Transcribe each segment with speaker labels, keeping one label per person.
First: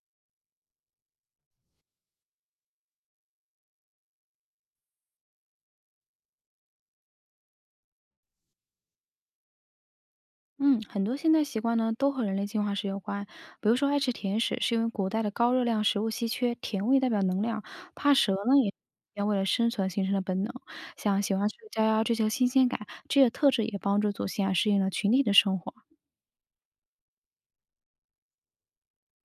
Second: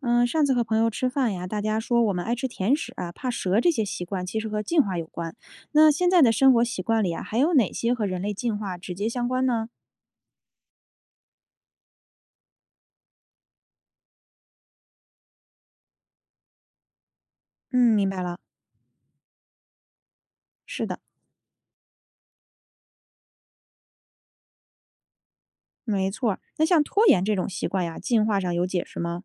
Speaker 1: 嗯，上次和朋友吃饭呀，大家说我们爱吃甜食啊，怕蛇这些习惯其实和进化有关。那现在的生活习惯里啊，还有哪些和人类进化直接相关呢？
Speaker 2: 嗯，很多现代习惯呢都和人类进化史有关。比如说，爱吃甜食是因为古代的高热量食物稀缺，甜味代表能量；
Speaker 1: 嗯，明
Speaker 2: 怕
Speaker 1: 白
Speaker 2: 蛇
Speaker 1: 了，
Speaker 2: 呢也要为了生存形成的本能。
Speaker 1: 是的，
Speaker 2: 像喜欢社交呀、追求新鲜感这些特质，也帮助祖先啊适应了群体的生活。
Speaker 1: 没错儿。那像拖延这种习惯呀，进化上有解释吗？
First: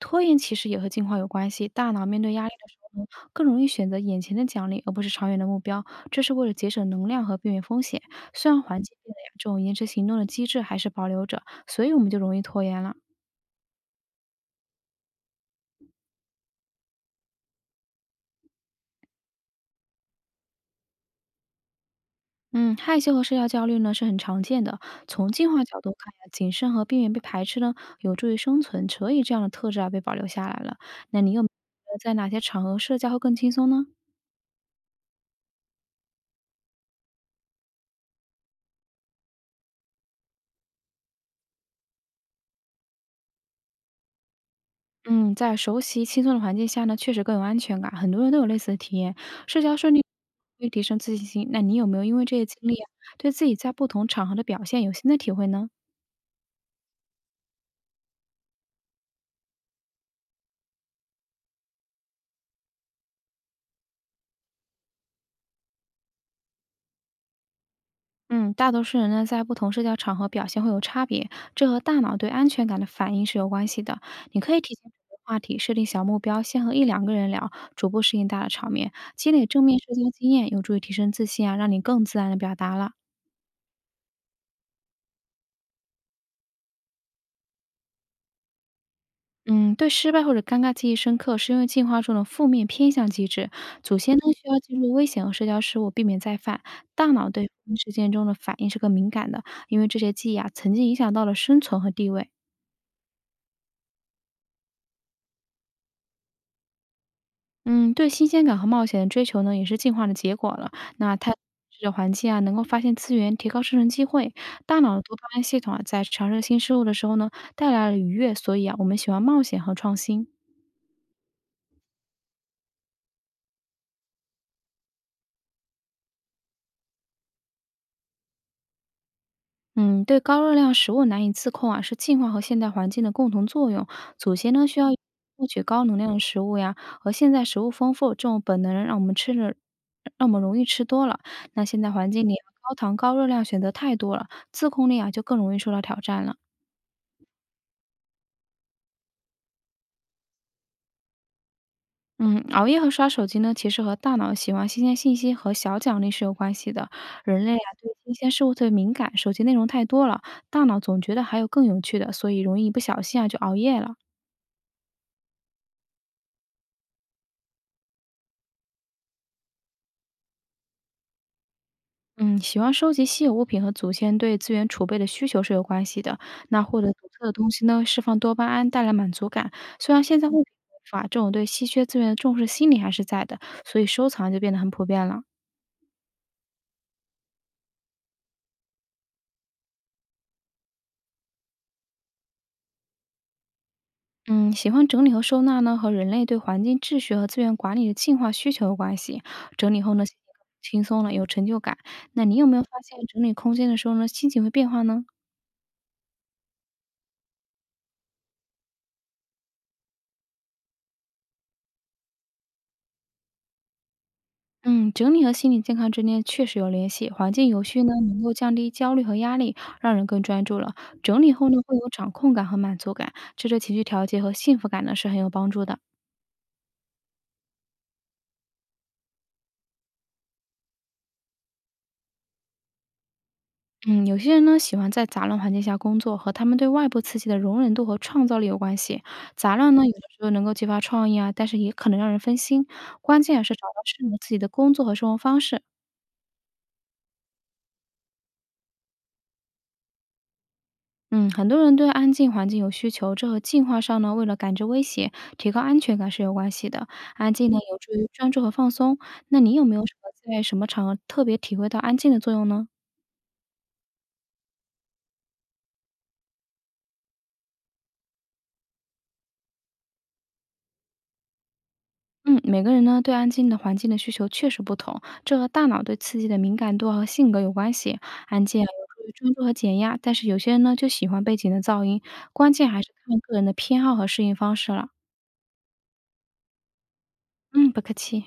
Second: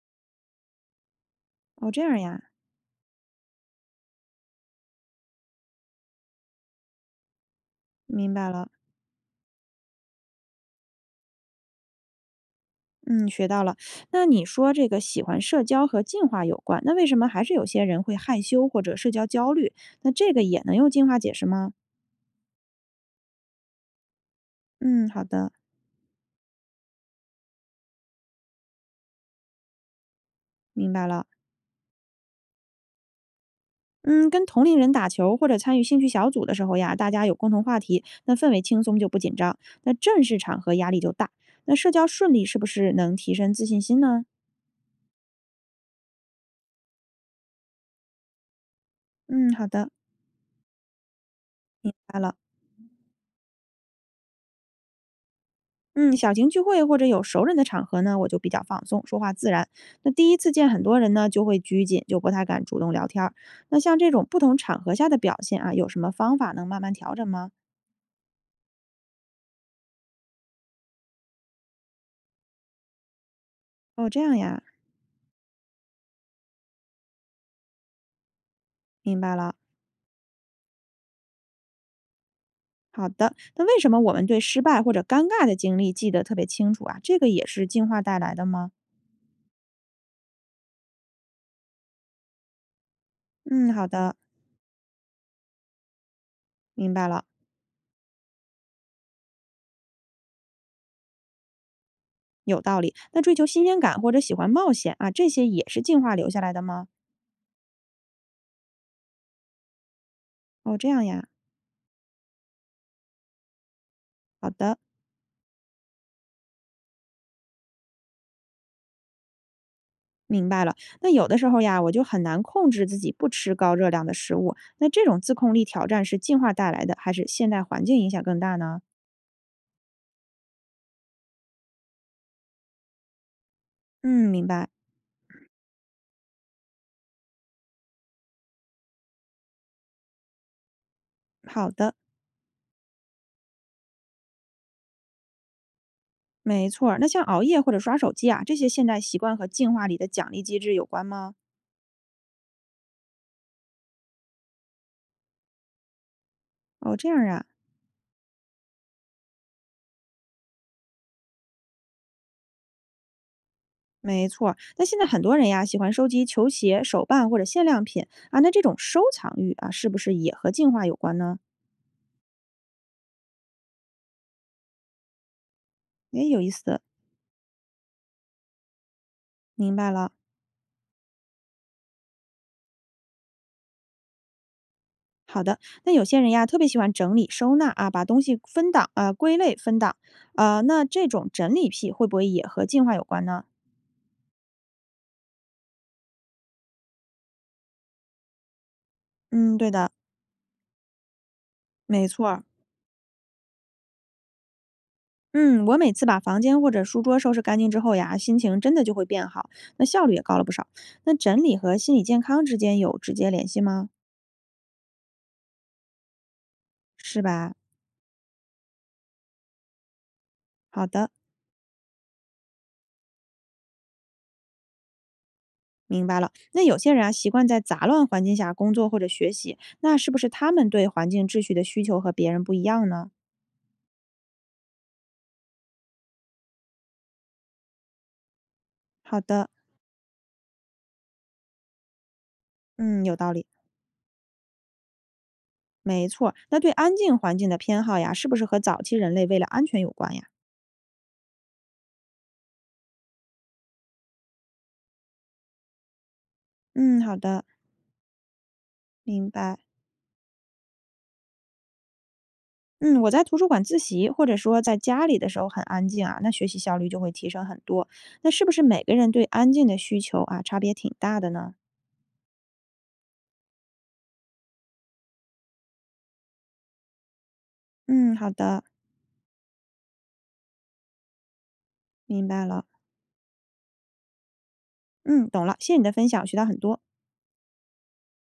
Speaker 2: 拖延其实也和进化有关系。大
Speaker 1: 哦，这
Speaker 2: 脑
Speaker 1: 样
Speaker 2: 面对
Speaker 1: 呀，
Speaker 2: 压力的时候呢，更容易选择眼前的奖励，而不是长远的目标。这是为了节省能量和避免风险。
Speaker 1: 明白
Speaker 2: 虽然
Speaker 1: 了，
Speaker 2: 环境变了呀，这种延迟行动的机制还是保留着，所以我们就容易拖延了。
Speaker 1: 嗯，学到了。那你说这个喜欢社交和进化有关，那为什么还是有些人会害羞或者社交焦虑？那这个也能用进化解释吗？
Speaker 2: 嗯，害羞和社交焦虑呢是很常见的。
Speaker 1: 嗯，好
Speaker 2: 从进
Speaker 1: 的，
Speaker 2: 化角度看呀，谨慎和避免被排斥呢，有助于生存，所以这样的特质啊被保留下来了。
Speaker 1: 明白
Speaker 2: 那
Speaker 1: 了。
Speaker 2: 你有没有觉得在哪些场合社交会更轻松呢？
Speaker 1: 嗯，跟同龄人打球或者参与兴趣小组的时候呀，大家有共同话题，那氛围轻松就不紧张。那正式场合压力就大。那社交顺利是不是能提升自信心呢？
Speaker 2: 嗯，在熟悉、轻松的环境下呢，确实更有安全感。很多人都有类似的体验，
Speaker 1: 嗯，
Speaker 2: 社
Speaker 1: 好
Speaker 2: 交
Speaker 1: 的，明
Speaker 2: 顺利会提升自信心。那你有没有因
Speaker 1: 白
Speaker 2: 为
Speaker 1: 了。
Speaker 2: 这些经历啊，对自己在不同场合的表现有新的体会呢？
Speaker 1: 嗯，小型聚会或者有熟人的场合呢，我就比较放松，说话自然。那第一次见很多人呢，就会拘谨，就不太敢主动聊天儿。那像这种不同场合下的表现啊，有什么方法能慢慢调整吗？
Speaker 2: 嗯，大多数人呢，在不同社交场合表现会有差别，这和大脑对安全感的反应是有关系的。
Speaker 1: 哦，这样
Speaker 2: 你可以
Speaker 1: 呀，
Speaker 2: 提前准备话题，设定小目标，先和一两个人聊，逐步适应大的场面，
Speaker 1: 明
Speaker 2: 积
Speaker 1: 白
Speaker 2: 累
Speaker 1: 了。
Speaker 2: 正面社交经验，有助于提升自信啊，让你更自然的表达了。
Speaker 1: 好的，那为什么我们对失败或者尴尬的经历记得特别清楚啊？这个也是进化带来的吗？
Speaker 2: 嗯，对失败或者尴尬记忆深刻，是因为进化中的负面偏向机制，
Speaker 1: 嗯，好
Speaker 2: 祖
Speaker 1: 的，
Speaker 2: 先呢需要记录危险和社交失误，避免再犯。
Speaker 1: 明
Speaker 2: 大
Speaker 1: 白了，
Speaker 2: 脑对负面事件中的反应是更敏感的，因为这些记忆啊，曾经影响到了生存和地位。
Speaker 1: 有道理。那追求新鲜感或者喜欢冒险啊，这些也是进化留下来的吗？
Speaker 2: 嗯，对新鲜感和冒险的追求呢，也是进化的结果了。
Speaker 1: 哦，这样
Speaker 2: 那
Speaker 1: 呀，
Speaker 2: 探索的环境啊，能够发现资源，提高生存机会。
Speaker 1: 好的，
Speaker 2: 大脑的多巴胺系统啊，在尝试新事物的时候呢，带来了愉悦，所以啊，我们喜欢冒险和创新。
Speaker 1: 明白了。那有的时候呀，我就很难控制自己不吃高热量的食物，那这种自控力挑战是进化带来的，还是现代环境影响更大呢？
Speaker 2: 嗯，对高热量食物难以自控啊，是进化和现代环境的共同作用。
Speaker 1: 嗯，
Speaker 2: 祖
Speaker 1: 明
Speaker 2: 先呢，
Speaker 1: 白，
Speaker 2: 需要获取高能量的食物呀，而现在食物丰富，这种本能让我们吃的，让我们容易吃多了。那
Speaker 1: 好
Speaker 2: 现在
Speaker 1: 的。
Speaker 2: 环境里啊高糖高热量选择太多了，自控力啊就更容易受到挑战了。
Speaker 1: 没错儿，那像熬夜或者刷手机啊，这些现代习惯和进化里的奖励机制有关吗？
Speaker 2: 嗯，熬夜和刷手机呢，其实和大脑喜欢新鲜信息和小奖励是有关系的。
Speaker 1: 哦，这样
Speaker 2: 人
Speaker 1: 啊，
Speaker 2: 类啊，对新鲜事物特别敏感，手机内容太多了，大脑总觉得还有更有趣的，所以容易一不小心啊就熬夜了。
Speaker 1: 没错儿那现在很多人呀，喜欢收集球鞋、手办或者限量品啊，那这种收藏欲啊，是不是也和进化有关呢？
Speaker 2: 嗯，喜欢收集稀有物品和祖先对资源储备的需求是有关系的。
Speaker 1: 诶，有意
Speaker 2: 那获
Speaker 1: 思，
Speaker 2: 得独特的东西呢，释放多巴胺，带来满足感。
Speaker 1: 明白
Speaker 2: 虽然
Speaker 1: 了。
Speaker 2: 现在物品匮乏，这种对稀缺资源的重视心理还是在的，所以收藏就变得很普遍了。
Speaker 1: 好的，那有些人呀，特别喜欢整理收纳啊，把东西分档啊、归类分档啊，那这种整理癖会不会也和进化有关呢？
Speaker 2: 嗯，喜欢整理和收纳呢，和人类对环境秩序和资源管理的进化需求有关系。
Speaker 1: 嗯，对
Speaker 2: 整理
Speaker 1: 的，
Speaker 2: 后呢，心情更轻松了，有成就感。
Speaker 1: 没
Speaker 2: 那
Speaker 1: 错
Speaker 2: 你
Speaker 1: 儿。
Speaker 2: 有没有发现，整理空间的时候呢，心情会变化呢？
Speaker 1: 嗯，我每次把房间或者书桌收拾干净之后呀，心情真的就会变好，那效率也高了不少。那整理和心理健康之间有直接联系吗？
Speaker 2: 嗯，整理和心理健康之间确实有联系。
Speaker 1: 是
Speaker 2: 环境
Speaker 1: 吧？
Speaker 2: 有序呢，能够降低焦虑和压力，让人更专注了。
Speaker 1: 好的，
Speaker 2: 整理后呢，会有掌控感和满足感，这对情绪调节和幸福感呢是很有帮助的。
Speaker 1: 明白了。那有些人啊，习惯在杂乱环境下工作或者学习，那是不是他们对环境秩序的需求和别人不一样呢？
Speaker 2: 嗯，有些人呢喜欢在杂乱环境下工作，和他们对外部刺激的容忍度和创造力有关系。
Speaker 1: 好的，
Speaker 2: 杂乱呢，有的时候能够激发创意啊，但是也可能让人分心。
Speaker 1: 嗯，有
Speaker 2: 关
Speaker 1: 道
Speaker 2: 键啊
Speaker 1: 理，
Speaker 2: 是找到适合自己的工作和生活方式。
Speaker 1: 没错。那对安静环境的偏好呀，是不是和早期人类为了安全有关呀？
Speaker 2: 嗯，很多人对安静环境有需求，这和进化上呢，为了感知威胁、提高安全感是有关系的。
Speaker 1: 嗯，好
Speaker 2: 安
Speaker 1: 的，
Speaker 2: 静呢，有助于专注和放松。
Speaker 1: 明
Speaker 2: 那你
Speaker 1: 白。
Speaker 2: 有没有什么在什么场合特别体会到安静的作用呢？
Speaker 1: 嗯，我在图书馆自习，或者说在家里的时候很安静啊，那学习效率就会提升很多。那是不是每个人对安静的需求啊，差别挺大的呢？
Speaker 2: 嗯，每个人呢对安静的环境的需求确实不同，这和大脑对刺激的敏感度和性格有关系。
Speaker 1: 嗯，好
Speaker 2: 安静
Speaker 1: 的，
Speaker 2: 啊有助于专注和减压，但是有些人呢就喜欢背景的噪音，
Speaker 1: 明白
Speaker 2: 关
Speaker 1: 了。
Speaker 2: 键还是看个人的偏好和适应方式了。
Speaker 1: 嗯，懂了，谢谢你的分享，我学到很多。
Speaker 2: 嗯，不客气。